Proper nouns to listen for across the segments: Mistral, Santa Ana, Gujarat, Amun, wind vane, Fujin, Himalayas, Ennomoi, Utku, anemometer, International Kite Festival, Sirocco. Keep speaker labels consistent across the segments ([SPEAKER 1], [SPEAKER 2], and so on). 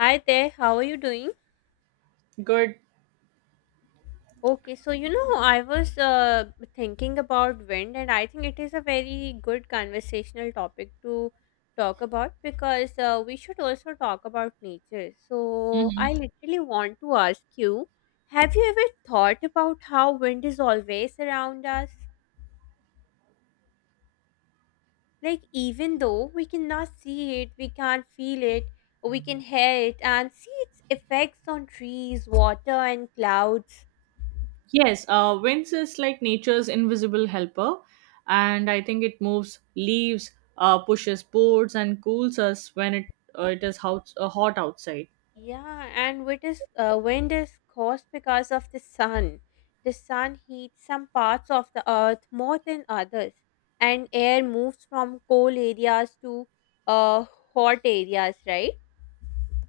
[SPEAKER 1] Hi there, how are you doing?
[SPEAKER 2] Good.
[SPEAKER 1] Okay, so I was thinking about wind, and I think it is a very good conversational topic to talk about because we should also talk about nature. So, I literally want to ask you, have you ever thought about how wind is always around us? Like, even though we cannot see it, we can't feel it, we can hear it and see its effects on trees, water, and clouds.
[SPEAKER 2] Yes, winds is like nature's invisible helper, and I think it moves leaves, pushes boards, and cools us when it is hot, hot outside.
[SPEAKER 1] Yeah, and what is wind is caused because of the sun. The sun heats some parts of the earth more than others, and air moves from cold areas to uh, hot areas, right?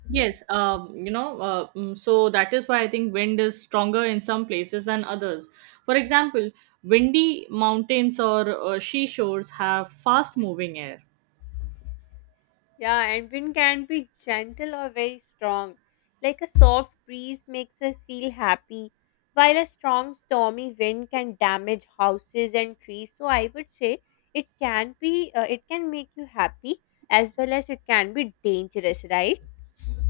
[SPEAKER 2] Yes, so that is why I think wind is stronger in some places than others. For example, windy mountains or seashores have fast moving air.
[SPEAKER 1] Yeah, and wind can be gentle or very strong. Like a soft breeze makes us feel happy, while a strong stormy wind can damage houses and trees. So I would say it can make you happy as well as it can be dangerous, right?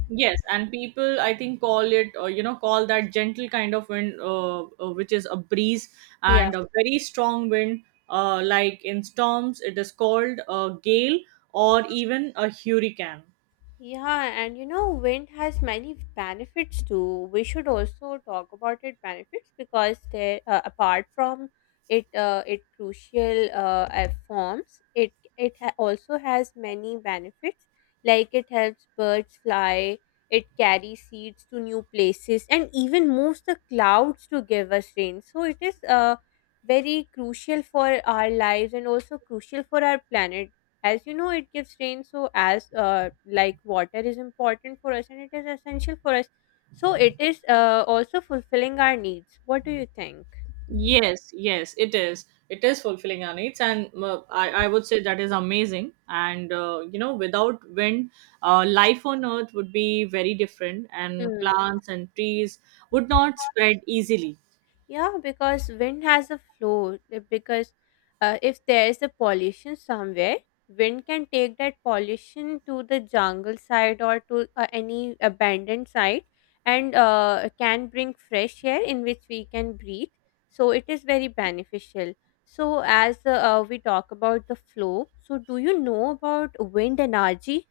[SPEAKER 2] Yes, and people I think call it or you know call that gentle kind of wind, which is a breeze,
[SPEAKER 1] Yeah.
[SPEAKER 2] and a very strong wind, like in storms, it is called a gale or even a hurricane.
[SPEAKER 1] Yeah, and you know, wind has many benefits too. We should also talk about its benefits because they, apart from it, it crucial forms. It also has many benefits, like it helps birds fly. It carries seeds to new places and even moves the clouds to give us rain. So it is very crucial for our lives and also crucial for our planet, as you know, it gives rain. So, as like, water is important for us and it is essential for us, so it is also fulfilling our needs. What do you think?
[SPEAKER 2] Yes, yes, it is. It is fulfilling our needs, and I would say that is amazing. And you know, without wind, life on Earth would be very different, and
[SPEAKER 1] Hmm.
[SPEAKER 2] plants and trees would not spread easily.
[SPEAKER 1] Yeah, because wind has a flow. Because if there is a pollution somewhere, wind can take that pollution to the jungle side or to any abandoned site, and can bring fresh air in which we can breathe. So it is very beneficial. So, as we talk about the flow, so do you know about wind energy?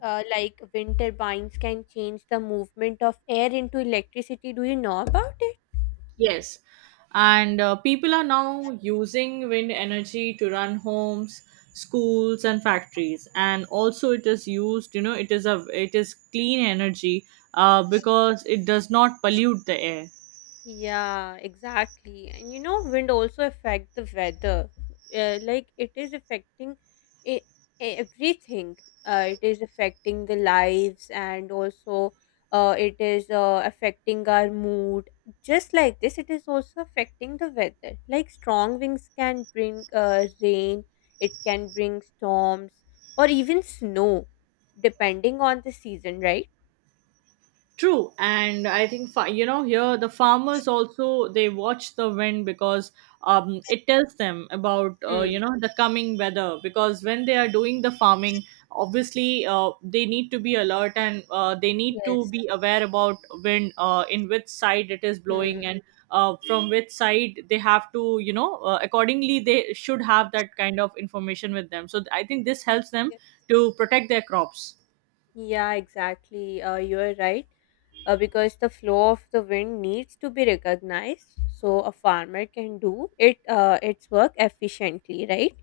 [SPEAKER 1] Like wind turbines can change the movement of air into electricity. Do you know about it?
[SPEAKER 2] Yes. And people are now using wind energy to run homes, schools and factories. And also it is used, you know, it is clean energy because it does not pollute the air.
[SPEAKER 1] Yeah, exactly. And you know, wind also affect the weather. Like it is affecting e- everything. It is affecting the lives, and also it is affecting our mood. Just like this, it is also affecting the weather. Like strong winds can bring rain, it can bring storms, or even snow, depending on the season, right?
[SPEAKER 2] True, and I think you know here the farmers also they watch the wind because it tells them about
[SPEAKER 1] Hmm.
[SPEAKER 2] you know the coming weather because when they are doing the farming obviously they need to be alert and they need to
[SPEAKER 1] Yes.
[SPEAKER 2] be aware about wind in which side it is
[SPEAKER 1] Hmm.
[SPEAKER 2] blowing and from which side they have to you know accordingly they should have that kind of information with them, so I think this helps them to protect their crops.
[SPEAKER 1] Yeah, exactly. You're right. Because the flow of the wind needs to be recognized, so a farmer can do it its work efficiently, right?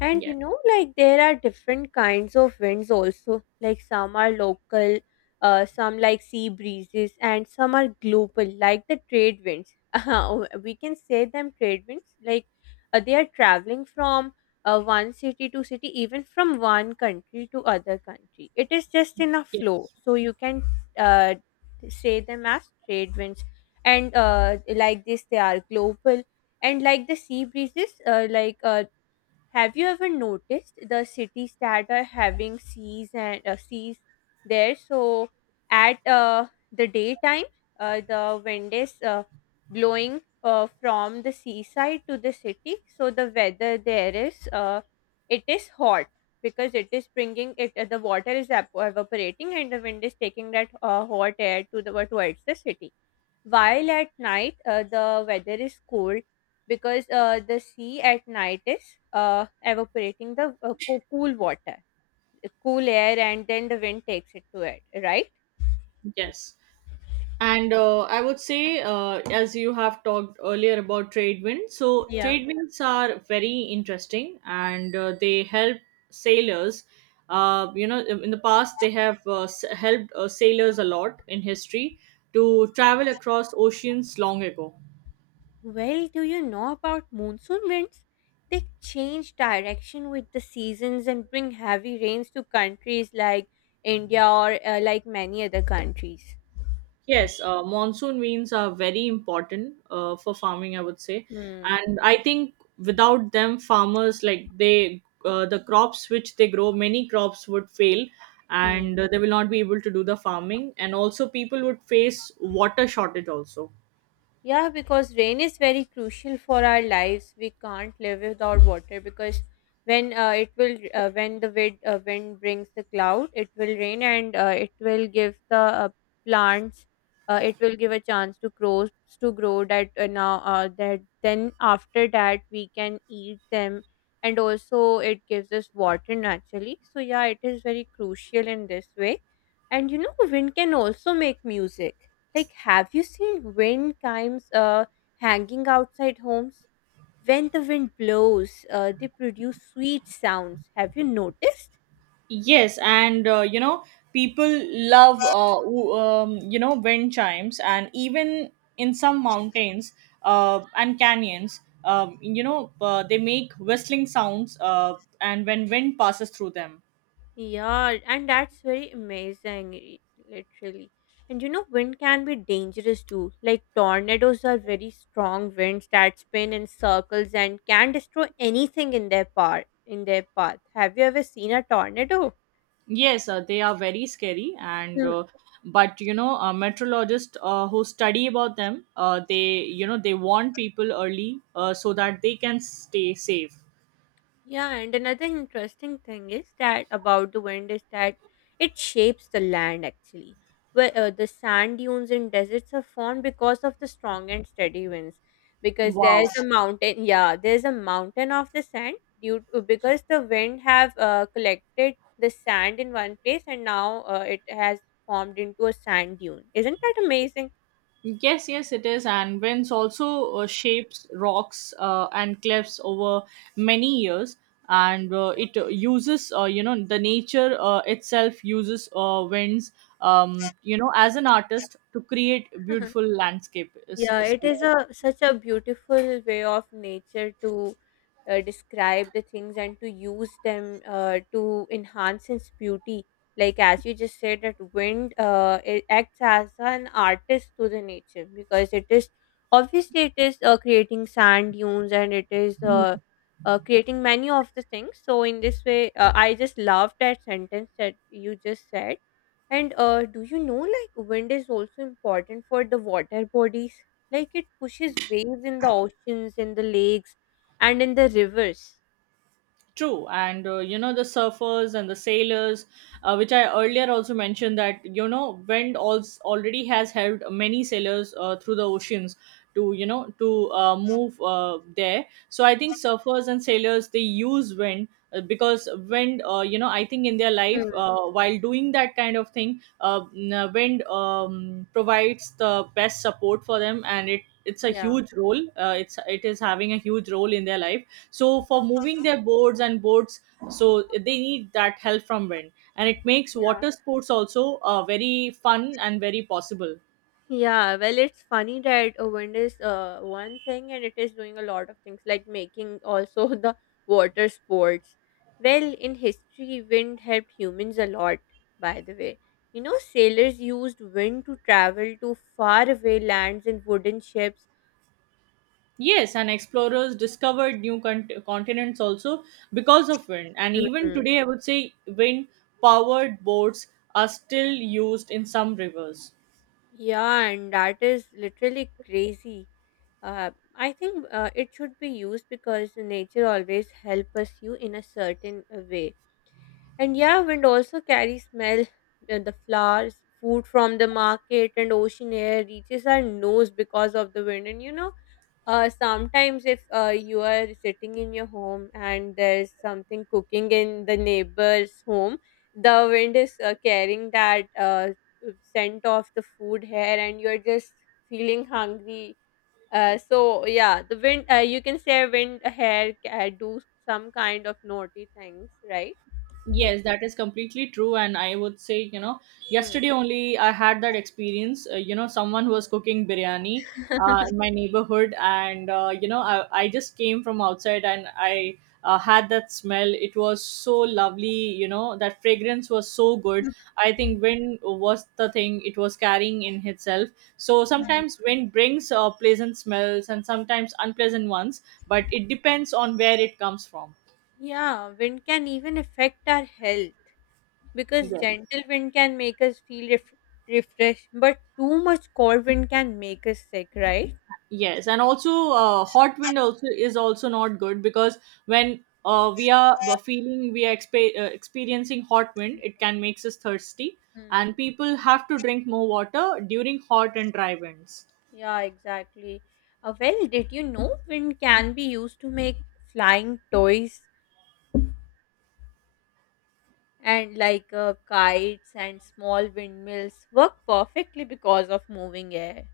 [SPEAKER 1] And you
[SPEAKER 2] Yes,
[SPEAKER 1] know, like there are different kinds of winds also. Like some are local, some like sea breezes, and some are global, like the trade winds. We can say them trade winds. Like they are traveling from one city to city, even from one country to other country. It is just in a flow,
[SPEAKER 2] yes,
[SPEAKER 1] so you can uh, say them as trade winds. And like this, they are global, and like the sea breezes, have you ever noticed the cities that are having seas and seas there? So at the daytime, the wind is blowing from the seaside to the city. So the weather there is hot because it is bringing it. The water is evaporating, and the wind is taking that hot air to the towards the city. While at night, the weather is cold because the sea at night is evaporating the cool water, cool air, and then the wind takes it to it, right?
[SPEAKER 2] yes. And I would say, as you have talked earlier about trade winds, so
[SPEAKER 1] Yeah.
[SPEAKER 2] trade winds are very interesting and they help sailors. You know, in the past, they have helped sailors a lot in history to travel across oceans long ago.
[SPEAKER 1] Well, do you know about monsoon winds? They change direction with the seasons and bring heavy rains to countries like India, or like many other countries.
[SPEAKER 2] Yes, monsoon rains are very important for farming, I would say,
[SPEAKER 1] Hmm.
[SPEAKER 2] and I think without them, farmers like the crops which they grow, many crops would fail, and they will not be able to do the farming, and also people would face water shortage also.
[SPEAKER 1] Yeah, because rain is very crucial for our lives. We can't live without water, because when it will when the wind brings the cloud, it will rain, and it will give the plants, it will give a chance to grow that, now that, then after that we can eat them, and also it gives us water naturally. So yeah, it is very crucial in this way. And you know, wind can also make music, like, have you seen wind chimes hanging outside homes? When the wind blows, they produce sweet sounds. Have you noticed?
[SPEAKER 2] Yes, and you know, people love you know, wind chimes, and even in some mountains and canyons, you know, they make whistling sounds, and when wind passes through them.
[SPEAKER 1] Yeah, and that's very amazing, literally. And you know, wind can be dangerous too. Like, tornadoes are very strong winds that spin in circles and can destroy anything in their path. Have you ever seen a tornado?
[SPEAKER 2] Yes, they are very scary, and but you know, meteorologists who study about them, they you know they warn people early so that they can stay safe.
[SPEAKER 1] Yeah, and another interesting thing is that about the wind is that it shapes the land, actually. Where the sand dunes in deserts are formed because of the strong and steady winds. Because there's
[SPEAKER 2] Wow.
[SPEAKER 1] a mountain, yeah, there's a mountain of the sand, because the wind have collected the sand in one place, and now it has formed into a sand dune. Isn't that amazing?
[SPEAKER 2] Yes, yes, it is. And winds also shapes rocks and cliffs over many years. And it uses, you know, the nature itself uses winds, you know, as an artist to create beautiful landscape.
[SPEAKER 1] Yeah, it is a such a beautiful way of nature to describe the things and to use them to enhance its beauty. Like as you just said, that wind it acts as an artist to the nature, because it is obviously it is creating sand dunes, and it is creating many of the things. So in this way, I just love that sentence that you just said. And do you know, like wind is also important for the water bodies? Like it pushes waves in the oceans, in the lakes, and in the rivers.
[SPEAKER 2] True, and you know the surfers and the sailors, which I earlier also mentioned that you know wind also already has helped many sailors through the oceans to you know to move there. So I think surfers and sailors they use wind because wind, you know, I think in their life
[SPEAKER 1] Mm.
[SPEAKER 2] while doing that kind of thing, wind provides the best support for them, and it it's a
[SPEAKER 1] Yeah.
[SPEAKER 2] huge role. It is having a huge role in their life so for moving their boards and boats, so they need that help from wind, and it makes
[SPEAKER 1] Yeah.
[SPEAKER 2] water sports also very fun and very possible.
[SPEAKER 1] Yeah, well, it's funny that a wind is one thing and it is doing a lot of things, like making also the water sports. Well, in history, wind helped humans a lot, by the way. You know, sailors used wind to travel to faraway lands in wooden ships.
[SPEAKER 2] Yes, and explorers discovered new continents also because of wind, and even today I would say wind powered boats are still used in some rivers.
[SPEAKER 1] Yeah, and that is literally crazy. I think it should be used, because nature always help us you in a certain way. And yeah, wind also carries smell, the flowers, food from the market, and ocean air reaches our nose because of the wind. And you know, sometimes if you are sitting in your home and there's something cooking in the neighbor's home, the wind is carrying that scent of the food here, and you're just feeling hungry, so yeah, the wind, you can say wind hair do some kind of naughty things, right?
[SPEAKER 2] Yes, that is completely true. And I would say, you know,
[SPEAKER 1] Hmm.
[SPEAKER 2] yesterday only I had that experience. You know, someone was cooking biryani in my neighborhood. And, you know, I just came from outside and I had that smell. It was so lovely. You know, that fragrance was so good. I think wind was the thing it was carrying in itself. So
[SPEAKER 1] Hmm.
[SPEAKER 2] sometimes wind brings pleasant smells and sometimes unpleasant ones, but it depends on where it comes from.
[SPEAKER 1] Yeah, wind can even affect our health, because
[SPEAKER 2] Yes.
[SPEAKER 1] gentle wind can make us feel refreshed, but too much cold wind can make us sick, right?
[SPEAKER 2] Yes, and also hot wind also is also not good because when feeling, we are experiencing hot wind, it can makes us thirsty,
[SPEAKER 1] Hmm.
[SPEAKER 2] and people have to drink more water during hot and dry winds.
[SPEAKER 1] Yeah, exactly. Well, did you know wind can be used to make flying toys and, like, kites and small windmills work perfectly because of moving air?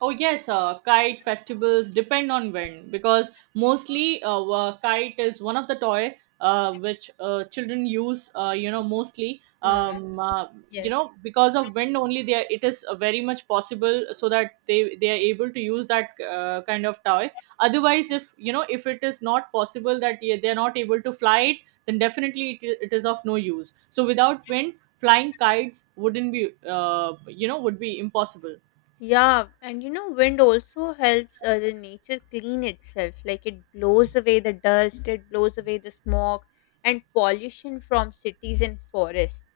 [SPEAKER 2] Oh yes, kite festivals depend on when because mostly kite is one of the toy which children use. You know mostly
[SPEAKER 1] Hmm.
[SPEAKER 2] you
[SPEAKER 1] Yes.
[SPEAKER 2] know because of wind only it is very much possible so that they are able to use that kind of toy. Otherwise, if you know if it is not possible that they are not able to fly it, then definitely it is of no use. So without wind, flying kites wouldn't be you know, would be impossible.
[SPEAKER 1] Yeah, and you know, wind also helps the nature clean itself. Like it blows away the dust, it blows away the smog and pollution from cities and forests.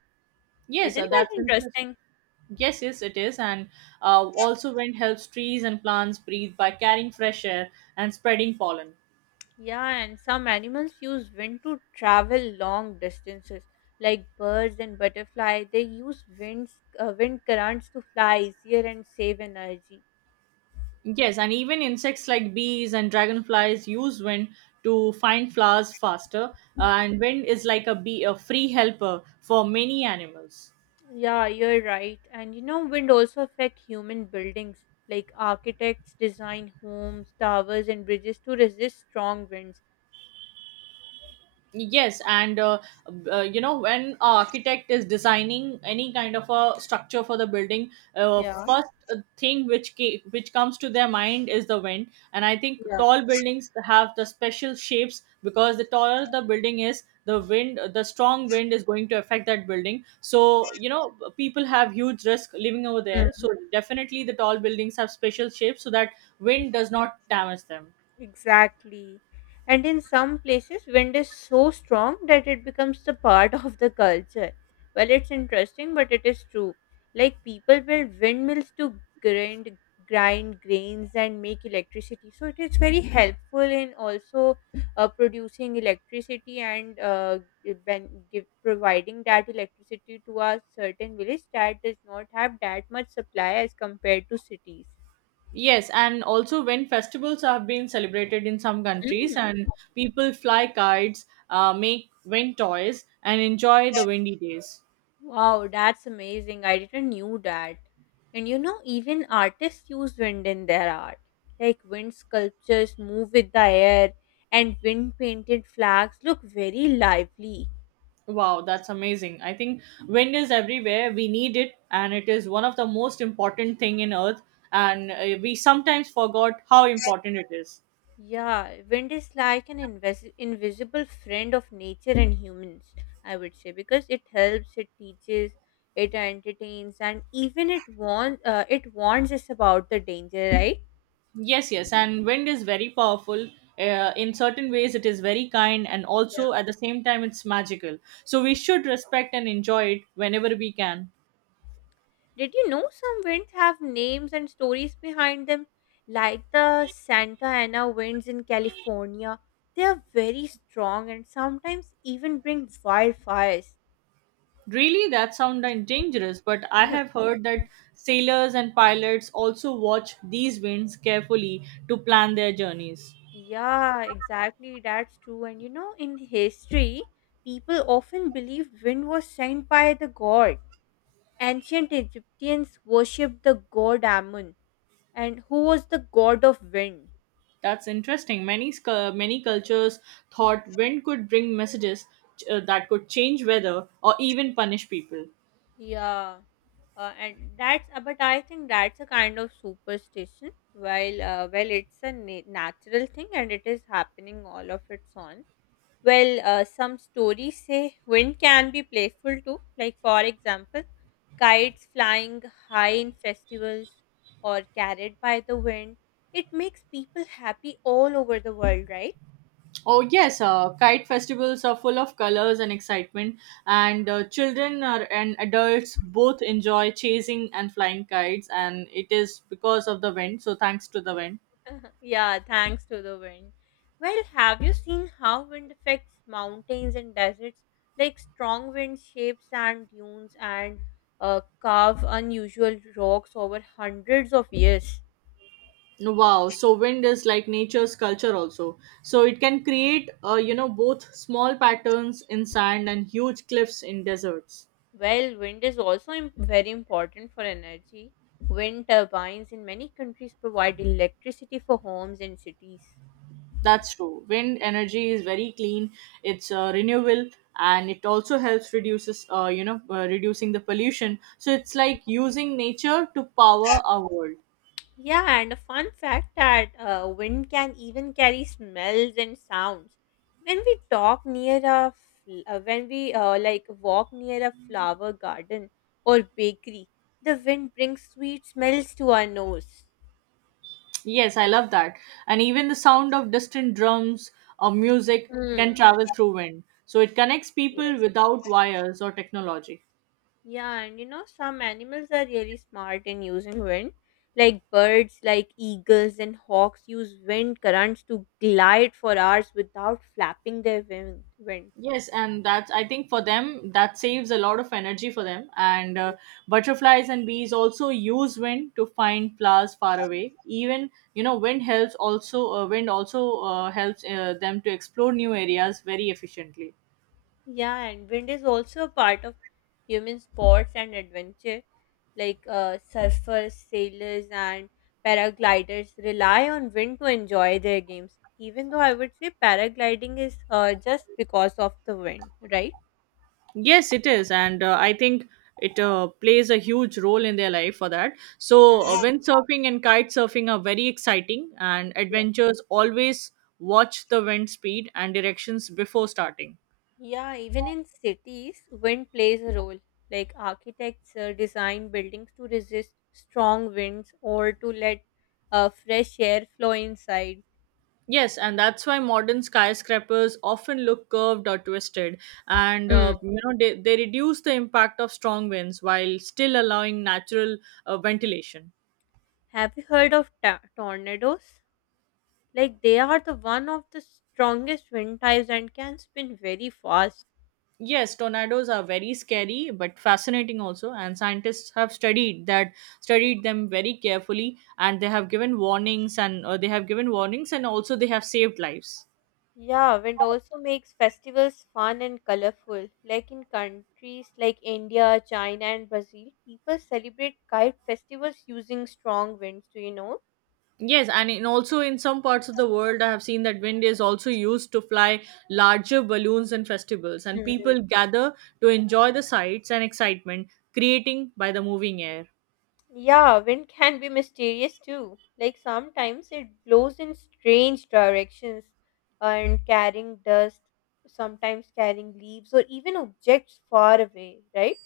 [SPEAKER 2] Yes,
[SPEAKER 1] Isn't that
[SPEAKER 2] that's interesting.
[SPEAKER 1] interesting?
[SPEAKER 2] Yes, yes, it is. And also, wind helps trees and plants breathe by carrying fresh air and spreading pollen.
[SPEAKER 1] Yeah, and some animals use wind to travel long distances. Like birds and butterfly, they use wind currents to fly easier and save energy.
[SPEAKER 2] Yes, and even insects like bees and dragonflies use wind to find flowers faster. And wind is like a bee, a free helper for many animals.
[SPEAKER 1] Yeah, you're right. And you know, wind also affect human buildings. Like architects design homes, towers, and bridges to resist strong winds.
[SPEAKER 2] Yes, and you know when a architect is designing any kind of a structure for the building,
[SPEAKER 1] Yeah,
[SPEAKER 2] first thing which which comes to their mind is the wind. And I think tall buildings have the special shapes because the taller the building is, the strong wind is going to affect that building. So you know people have huge risk living over
[SPEAKER 1] yeah.
[SPEAKER 2] there. So definitely the tall buildings have special shapes so that wind does not damage them.
[SPEAKER 1] Exactly. And in some places, wind is so strong that it becomes the part of the culture. Well, it's interesting, but it is true. Like people build windmills to grind grains and make electricity. So it is very helpful in also producing electricity, and providing that electricity to a certain village that does not have that much supply as compared to cities.
[SPEAKER 2] Yes, and also when festivals have been celebrated in some countries and people fly kites, make wind toys, and enjoy the windy days.
[SPEAKER 1] Wow, that's amazing. I didn't knew that. And you know, even artists use wind in their art. Like wind sculptures move with the air and wind painted flags look very lively.
[SPEAKER 2] Wow, that's amazing. I think wind is everywhere. We need it, and it is one of the most important thing in earth. And we sometimes forgot how important it is.
[SPEAKER 1] Yeah, wind is like an invisible friend of nature and humans, I would say, because it helps, it teaches, it entertains, and even it warns us about the danger, right?
[SPEAKER 2] Yes, yes, and wind is very powerful. In certain ways, it is very kind, and also at the same time, it's magical. So we should respect and enjoy it whenever we can.
[SPEAKER 1] Did you know some winds have names and stories behind them? Like the Santa Ana winds in California, they are very strong and sometimes even bring wildfires.
[SPEAKER 2] Really, that sounds dangerous, but I have heard that sailors and pilots also watch these winds carefully to plan their journeys.
[SPEAKER 1] Yeah, exactly. That's true. And you know, in history, people often believed wind was sent by the god. Ancient Egyptians worshipped the god Amun, and who was the god of wind.
[SPEAKER 2] That's interesting. Many cultures thought wind could bring messages that could change weather or even punish people.
[SPEAKER 1] Yeah, and that's but I think that's a kind of superstition. While well, it's a natural thing, and it is happening all of its own. Well, some stories say wind can be playful too. Like for example, kites flying high in festivals or carried by the wind. It makes people happy all over the world, right?
[SPEAKER 2] Oh yes, kite festivals are full of colors and excitement, and children are, and adults both enjoy chasing and flying kites, and it is because of the wind. So thanks to the wind.
[SPEAKER 1] Yeah, thanks to the wind. Well, have you seen how wind affects mountains and deserts? Like strong wind shapes and dunes and carve unusual rocks over hundreds of years.
[SPEAKER 2] Wow, so wind is like nature's culture also. So it can create, you know, both small patterns in sand and huge cliffs in deserts.
[SPEAKER 1] Well, wind is also very important for energy. Wind turbines in many countries provide electricity for homes and cities.
[SPEAKER 2] That's true. Wind energy is very clean. It's renewable, and it also helps reduces, you know, reducing the pollution. So it's like using nature to power our world.
[SPEAKER 1] Yeah, and a fun fact that wind can even carry smells and sounds. When we like walk near a flower garden or bakery, the wind brings sweet smells to our nose.
[SPEAKER 2] Yes, I love that. And even the sound of distant drums or music can
[SPEAKER 1] Mm.
[SPEAKER 2] travel through wind. So it connects people
[SPEAKER 1] Yes.
[SPEAKER 2] without wires or technology.
[SPEAKER 1] Yeah, and you know some animals are really smart in using wind. Like birds, like eagles and hawks, use wind currents to glide for hours without flapping their wings.
[SPEAKER 2] Yes, and that's I think for them that saves a lot of energy for them. And butterflies and bees also use wind to find flowers far away. Even you know, wind helps also wind also helps them to explore new areas very efficiently.
[SPEAKER 1] Yeah, and wind is also a part of human sports and adventure. Like surfers, sailors, and paragliders rely on wind to enjoy their games. Even though I would say paragliding is just because of the wind, right?
[SPEAKER 2] Yes, it is, and I think it plays a huge role in their life for that.
[SPEAKER 1] Hmm.
[SPEAKER 2] So
[SPEAKER 1] Yeah.
[SPEAKER 2] windsurfing and kite surfing are very exciting, and
[SPEAKER 1] Yeah.
[SPEAKER 2] adventurers always watch the wind speed and directions before starting.
[SPEAKER 1] Yeah, even in cities, wind plays a role. Like architects design buildings to resist strong winds or to let fresh air flow inside.
[SPEAKER 2] Yes, and that's why modern skyscrapers often look curved or twisted, and
[SPEAKER 1] Hmm.
[SPEAKER 2] you know they reduce the impact of strong winds while still allowing natural ventilation.
[SPEAKER 1] Have you heard of tornadoes? Like they are the one of the strongest wind types and can spin very fast.
[SPEAKER 2] Yes, tornadoes are very scary but fascinating also, and scientists have studied them very carefully, and they have given warnings and they have given warnings, and also they have saved lives.
[SPEAKER 1] Yeah, wind also makes festivals fun and colorful. Like in countries like India, China, and Brazil, people celebrate kite festivals using strong winds. Do you know?
[SPEAKER 2] Yes, and in also in some parts of the world, I have seen that wind is also used to fly larger balloons and festivals, and
[SPEAKER 1] Mhm.
[SPEAKER 2] people gather to enjoy the sights and excitement creating by the moving air.
[SPEAKER 1] Yeah, wind can be mysterious too. Like sometimes it blows in strange directions and carrying dust, sometimes carrying leaves or even objects far away, right?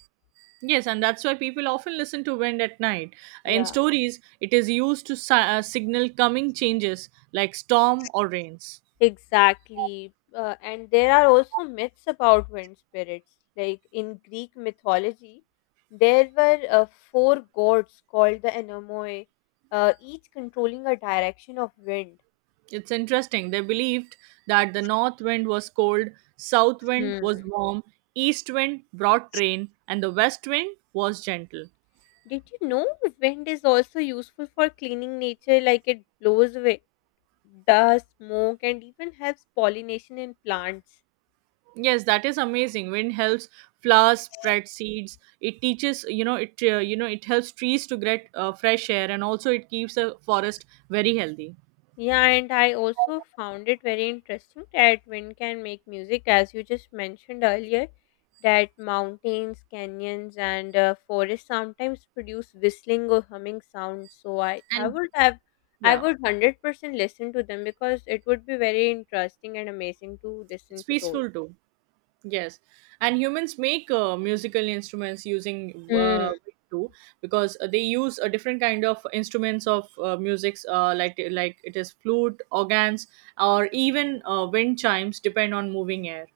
[SPEAKER 2] Yes, and that's why people often listen to wind at night. In
[SPEAKER 1] Yeah.
[SPEAKER 2] stories, it is used to signal coming changes like storm or rains.
[SPEAKER 1] Exactly. And there are also myths about wind spirits. Like in Greek mythology, there were four gods called the Ennomoi, each controlling a direction of wind.
[SPEAKER 2] It's interesting. They believed that the north wind was cold, south wind
[SPEAKER 1] Hmm.
[SPEAKER 2] was warm, east wind brought rain, and the west wind was gentle.
[SPEAKER 1] Did you know wind is also useful for cleaning nature? Like it blows away dust, smoke, and even helps pollination in plants.
[SPEAKER 2] Yes, that is amazing. Wind helps flowers spread seeds. It teaches, you know, it helps trees to get fresh air, and also it keeps a forest very healthy.
[SPEAKER 1] Yeah, and I also found it very interesting that wind can make music, as you just mentioned earlier, that mountains, canyons, and forests sometimes produce whistling or humming sounds. So I
[SPEAKER 2] And
[SPEAKER 1] would have, I
[SPEAKER 2] yeah,
[SPEAKER 1] would 100% listen to them because it would be very interesting and amazing to listen
[SPEAKER 2] it's
[SPEAKER 1] to those.
[SPEAKER 2] peaceful too. Yes, and humans make musical instruments using wind too, because they use a different kind of instruments of musics, like it is flute, organs, or even wind chimes, depend on moving air.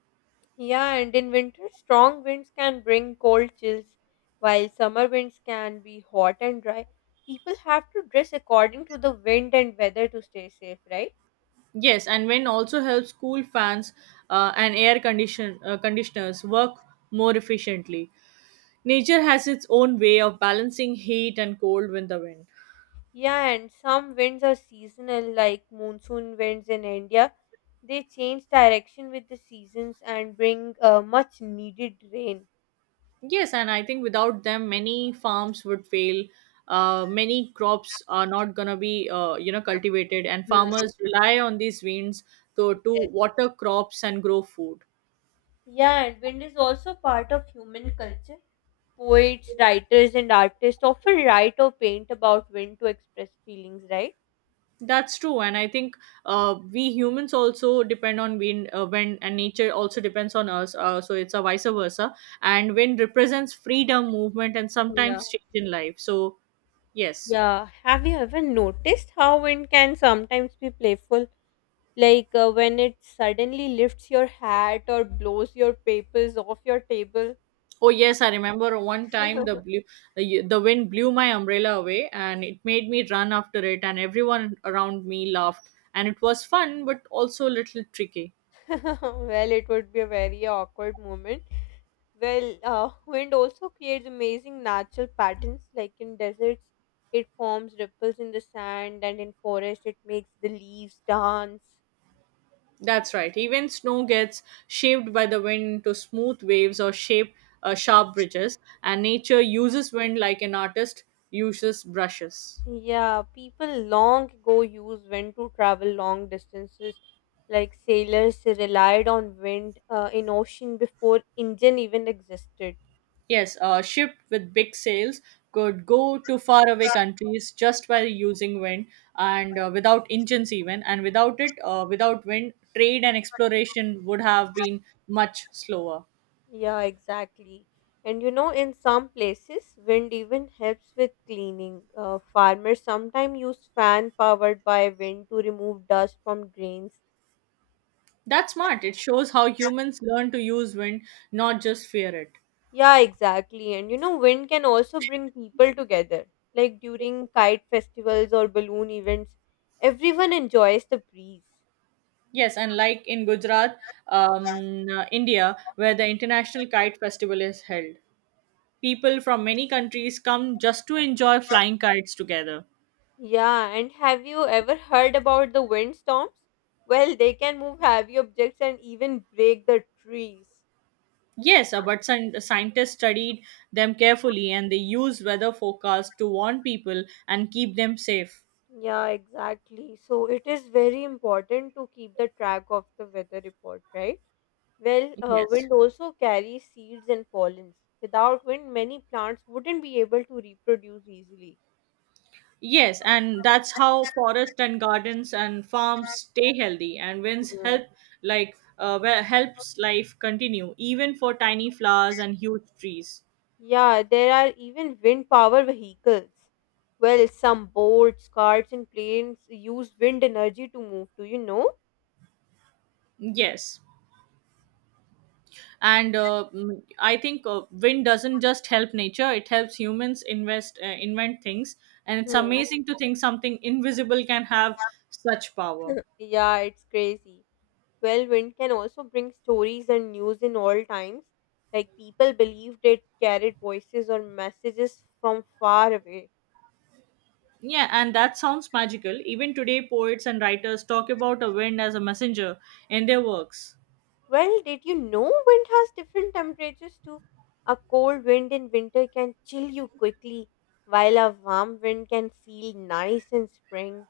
[SPEAKER 1] Yeah, and in winter, strong winds can bring cold chills, while summer winds can be hot and dry. People have to dress according to the wind and weather to stay safe, right?
[SPEAKER 2] Yes, and when also helps cool fans, and air condition conditioners work more efficiently. Nature has its own way of balancing heat and cold with the wind.
[SPEAKER 1] Yeah, and some winds are seasonal, like monsoon winds in India. They change direction with the seasons and bring much needed rain.
[SPEAKER 2] Yes, and I think without them, many farms would fail. Many crops are not gonna be you know cultivated, and
[SPEAKER 1] Hmm.
[SPEAKER 2] farmers rely on these winds to
[SPEAKER 1] Yes.
[SPEAKER 2] water crops and grow food.
[SPEAKER 1] Yeah, and wind is also part of human culture. Poets, writers, and artists often write or paint about wind to express feelings, right?
[SPEAKER 2] That's true, and I think we humans also depend on when and nature also depends on us. So it's a vice versa, and wind represents freedom, movement, and
[SPEAKER 1] Yeah,
[SPEAKER 2] sometimes change in life. So yes,
[SPEAKER 1] yeah. Have you ever noticed how wind can sometimes be playful? Like when it suddenly lifts your hat or blows your papers off your table.
[SPEAKER 2] oh yes, I remember one time the blue the, the wind blew my umbrella away, and it made me run after it, and everyone around me laughed, and it was fun but also a little tricky.
[SPEAKER 1] Well, it would be a very awkward moment. Well, wind also creates amazing natural patterns, like in deserts, it forms ripples in the sand, and in forest, it makes the leaves dance.
[SPEAKER 2] That's right. Even snow gets shaped by the wind into smooth waves or shape sharp bridges, and nature uses wind like an artist uses brushes.
[SPEAKER 1] Yeah, people long ago used wind to travel long distances. Like sailors relied on wind in ocean before engine even existed.
[SPEAKER 2] Yes, a ship with big sails could go to faraway countries just by using wind and without engines even, and without wind, trade and exploration would have been much slower.
[SPEAKER 1] Yeah, exactly. And you know, in some places, wind even helps with cleaning. Farmers sometimes use fan powered by wind to remove dust from grains.
[SPEAKER 2] That's smart. It shows how humans learn to use wind, not just fear it.
[SPEAKER 1] Yeah, exactly. And you know, wind can also bring people together. Like during kite festivals or balloon events, everyone enjoys the breeze.
[SPEAKER 2] Yes, and like in Gujarat, India, where the International Kite Festival is held, people from many countries come just to enjoy flying kites together.
[SPEAKER 1] Yeah, and have you ever heard about the wind storms? Well, they can move heavy objects and even break the trees.
[SPEAKER 2] Yes, but scientists studied them carefully, and they use weather forecasts to warn people and keep them safe.
[SPEAKER 1] Yeah, exactly. So it is very important to keep the track of the weather report, right? Well,
[SPEAKER 2] Yes.
[SPEAKER 1] wind also carries seeds and pollens. Without wind, many plants wouldn't be able to reproduce easily.
[SPEAKER 2] Yes, and that's how forests and gardens and farms stay healthy, and winds
[SPEAKER 1] Mm.
[SPEAKER 2] help, like helps life continue even for tiny flowers and huge trees.
[SPEAKER 1] Yeah, there are even wind power vehicles. Well, some boats, carts, and planes use wind energy to move. Do you know?
[SPEAKER 2] Yes. And I think wind doesn't just help nature, it helps humans invest invent things. And it's
[SPEAKER 1] Mm.
[SPEAKER 2] amazing to think something invisible can have such power.
[SPEAKER 1] Yeah, it's crazy. Well, wind can also bring stories and news in all times. Like people believed it carried voices or messages from far away.
[SPEAKER 2] Yeah, and that sounds magical. Even today, poets and writers talk about a wind as a messenger in their works.
[SPEAKER 1] Well, did you know wind has different temperatures too? A cold wind in winter can chill you quickly, while a warm wind can feel nice in spring.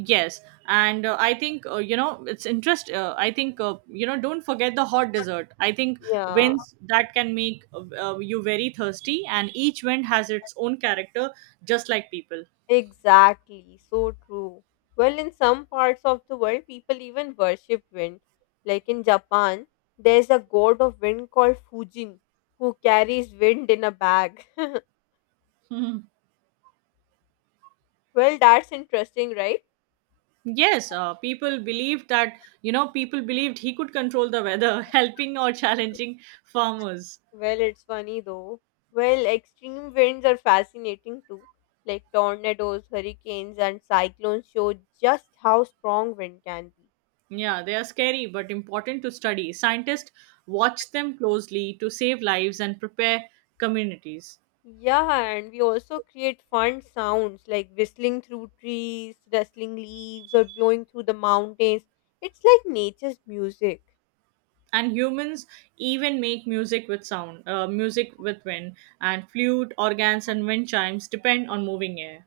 [SPEAKER 2] Yes, and I think you know it's interest. I think you know, don't forget the hot dessert. I think
[SPEAKER 1] Yeah.
[SPEAKER 2] winds that can make you very thirsty, and each wind has its own character, just like people.
[SPEAKER 1] Exactly, so true. Well, in some parts of the world, people even worship wind. Like in Japan, there's a god of wind called Fujin who carries wind in a bag. Well, that's interesting, right?
[SPEAKER 2] Yes, people believed that people believed he could control the weather, helping or challenging farmers.
[SPEAKER 1] Well, it's funny though. Well, extreme winds are fascinating too. Like tornadoes, hurricanes, and cyclones show just how strong wind can be.
[SPEAKER 2] Yeah, they are scary but important to study. Scientists watch them closely to save lives and prepare communities.
[SPEAKER 1] Yeah, and we also create fun sounds like whistling through trees, rustling leaves, or blowing through the mountains. It's like nature's music.
[SPEAKER 2] And humans even make music with sound, music with wind, and flute organs and wind chimes depend on moving air.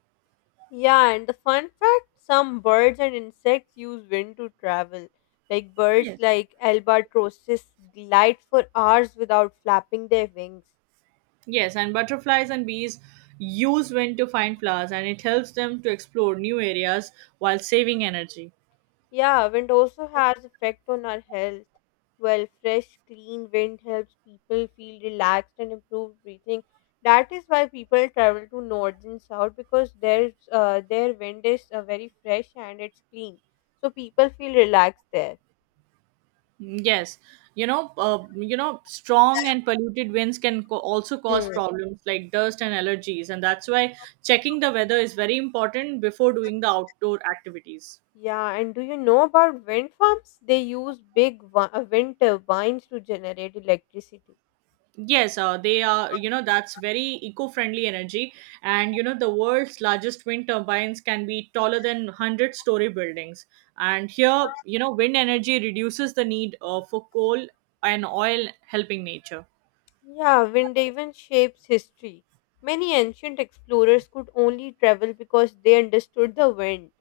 [SPEAKER 1] Yeah, and the fun fact some birds and insects use wind to travel. Like birds
[SPEAKER 2] Yes.
[SPEAKER 1] like albatrosses glide for hours without flapping their wings.
[SPEAKER 2] Yes, and butterflies and bees use wind to find flowers, and it helps them to explore new areas while saving energy.
[SPEAKER 1] Yeah, wind also has effect on our health. Well, fresh, clean wind helps people feel relaxed and improve breathing. That is why people travel to north and south because there's their wind is very fresh and it's clean. So people feel relaxed there.
[SPEAKER 2] Yes. You know strong and polluted winds can also cause
[SPEAKER 1] Hmm.
[SPEAKER 2] problems like dust and allergies, and that's why checking the weather is very important before doing the outdoor activities.
[SPEAKER 1] Yeah, and do you know about wind farms? They use wind turbines to generate electricity.
[SPEAKER 2] Yes, they are, you know, that's very eco friendly energy. And, you know, the world's largest wind turbines can be taller than 100 story buildings. And here, you know, wind energy reduces the need for coal and oil, helping nature.
[SPEAKER 1] Yeah, wind even shapes history. Many ancient explorers could only travel because they understood the wind.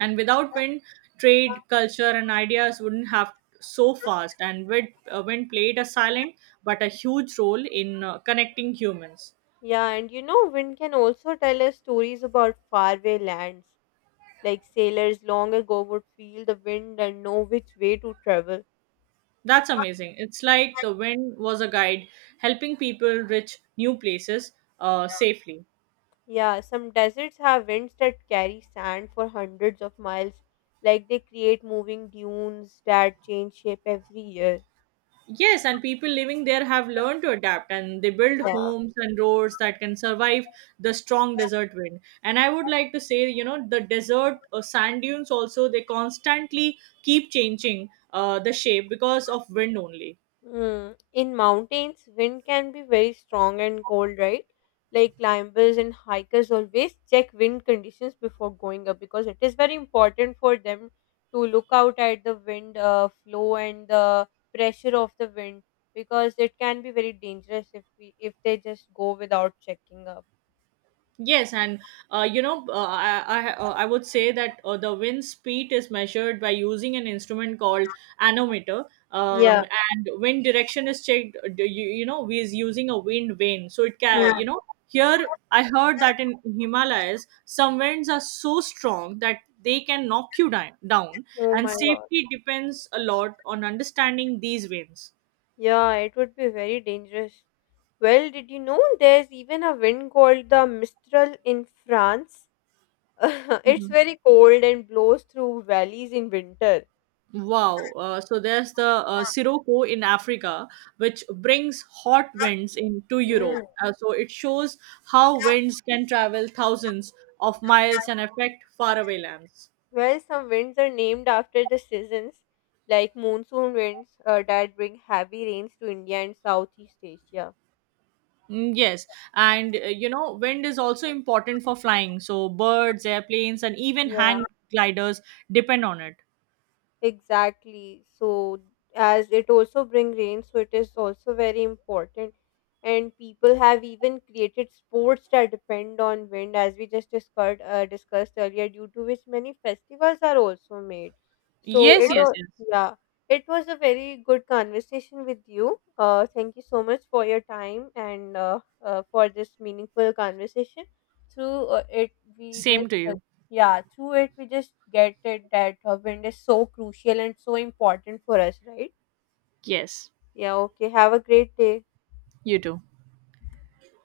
[SPEAKER 2] And without wind, trade, culture, and ideas wouldn't have so fast. And wind, wind played a silent but a huge role in connecting humans.
[SPEAKER 1] Yeah, and you know, wind can also tell us stories about faraway lands. Like sailors long ago would feel the wind and know which way to travel.
[SPEAKER 2] That's amazing. It's like the wind was a guide helping people reach new places safely.
[SPEAKER 1] Yeah, some deserts have winds that carry sand for hundreds of miles. Like they create moving dunes that change shape every year.
[SPEAKER 2] Yes, and people living there have learned to adapt, and they build
[SPEAKER 1] Yeah.
[SPEAKER 2] homes and roads that can survive the strong desert wind. And I would like to say, you know, the desert sand dunes also, they constantly keep changing the shape because of wind only.
[SPEAKER 1] Mm, in mountains, wind can be very strong and cold, right? Like climbers and hikers always check wind conditions before going up because it is very important for them to look out at the wind flow and the pressure of the wind because it can be very dangerous if we if they just go without checking up.
[SPEAKER 2] Yes, and you know, I would say that the wind speed is measured by using an instrument called anemometer,
[SPEAKER 1] Yeah.
[SPEAKER 2] um, and wind direction is checked. You know, we is using a wind vane, so it can
[SPEAKER 1] Mm.
[SPEAKER 2] you know here I heard that in Himalayas some winds are so strong that they can knock you down,
[SPEAKER 1] Oh
[SPEAKER 2] and
[SPEAKER 1] my god.
[SPEAKER 2] safety depends a lot on understanding these winds.
[SPEAKER 1] Yeah, it would be very dangerous. Well, did you know there's even a wind called the Mistral in France? It's very cold and blows through valleys in winter.
[SPEAKER 2] Wow. So there's the Sirocco in Africa, which brings hot winds into
[SPEAKER 1] Mm.
[SPEAKER 2] Europe. So it shows how winds can travel thousands of miles and affect faraway lands.
[SPEAKER 1] Well, some winds are named after the seasons, like monsoon winds that bring heavy rains to India and Southeast Asia.
[SPEAKER 2] Mm, yes. And you know, wind is also important for flying. So birds, airplanes, and even
[SPEAKER 1] Yeah.
[SPEAKER 2] hang gliders depend on it.
[SPEAKER 1] Exactly. So, as it also bring rain, so it is also very important. And people have even created sports that depend on wind, as we just discussed earlier, due to which many festivals are also made. So it
[SPEAKER 2] Yes, yes,
[SPEAKER 1] was,
[SPEAKER 2] yes.
[SPEAKER 1] yeah, it was a very good conversation with you. Thank you so much for your time and for this meaningful conversation. Through it, we just
[SPEAKER 2] Same to you.
[SPEAKER 1] yeah through it we just get it that wind is so crucial and so important for us, right?
[SPEAKER 2] Yes.
[SPEAKER 1] Yeah, okay, have a great day.
[SPEAKER 2] You too.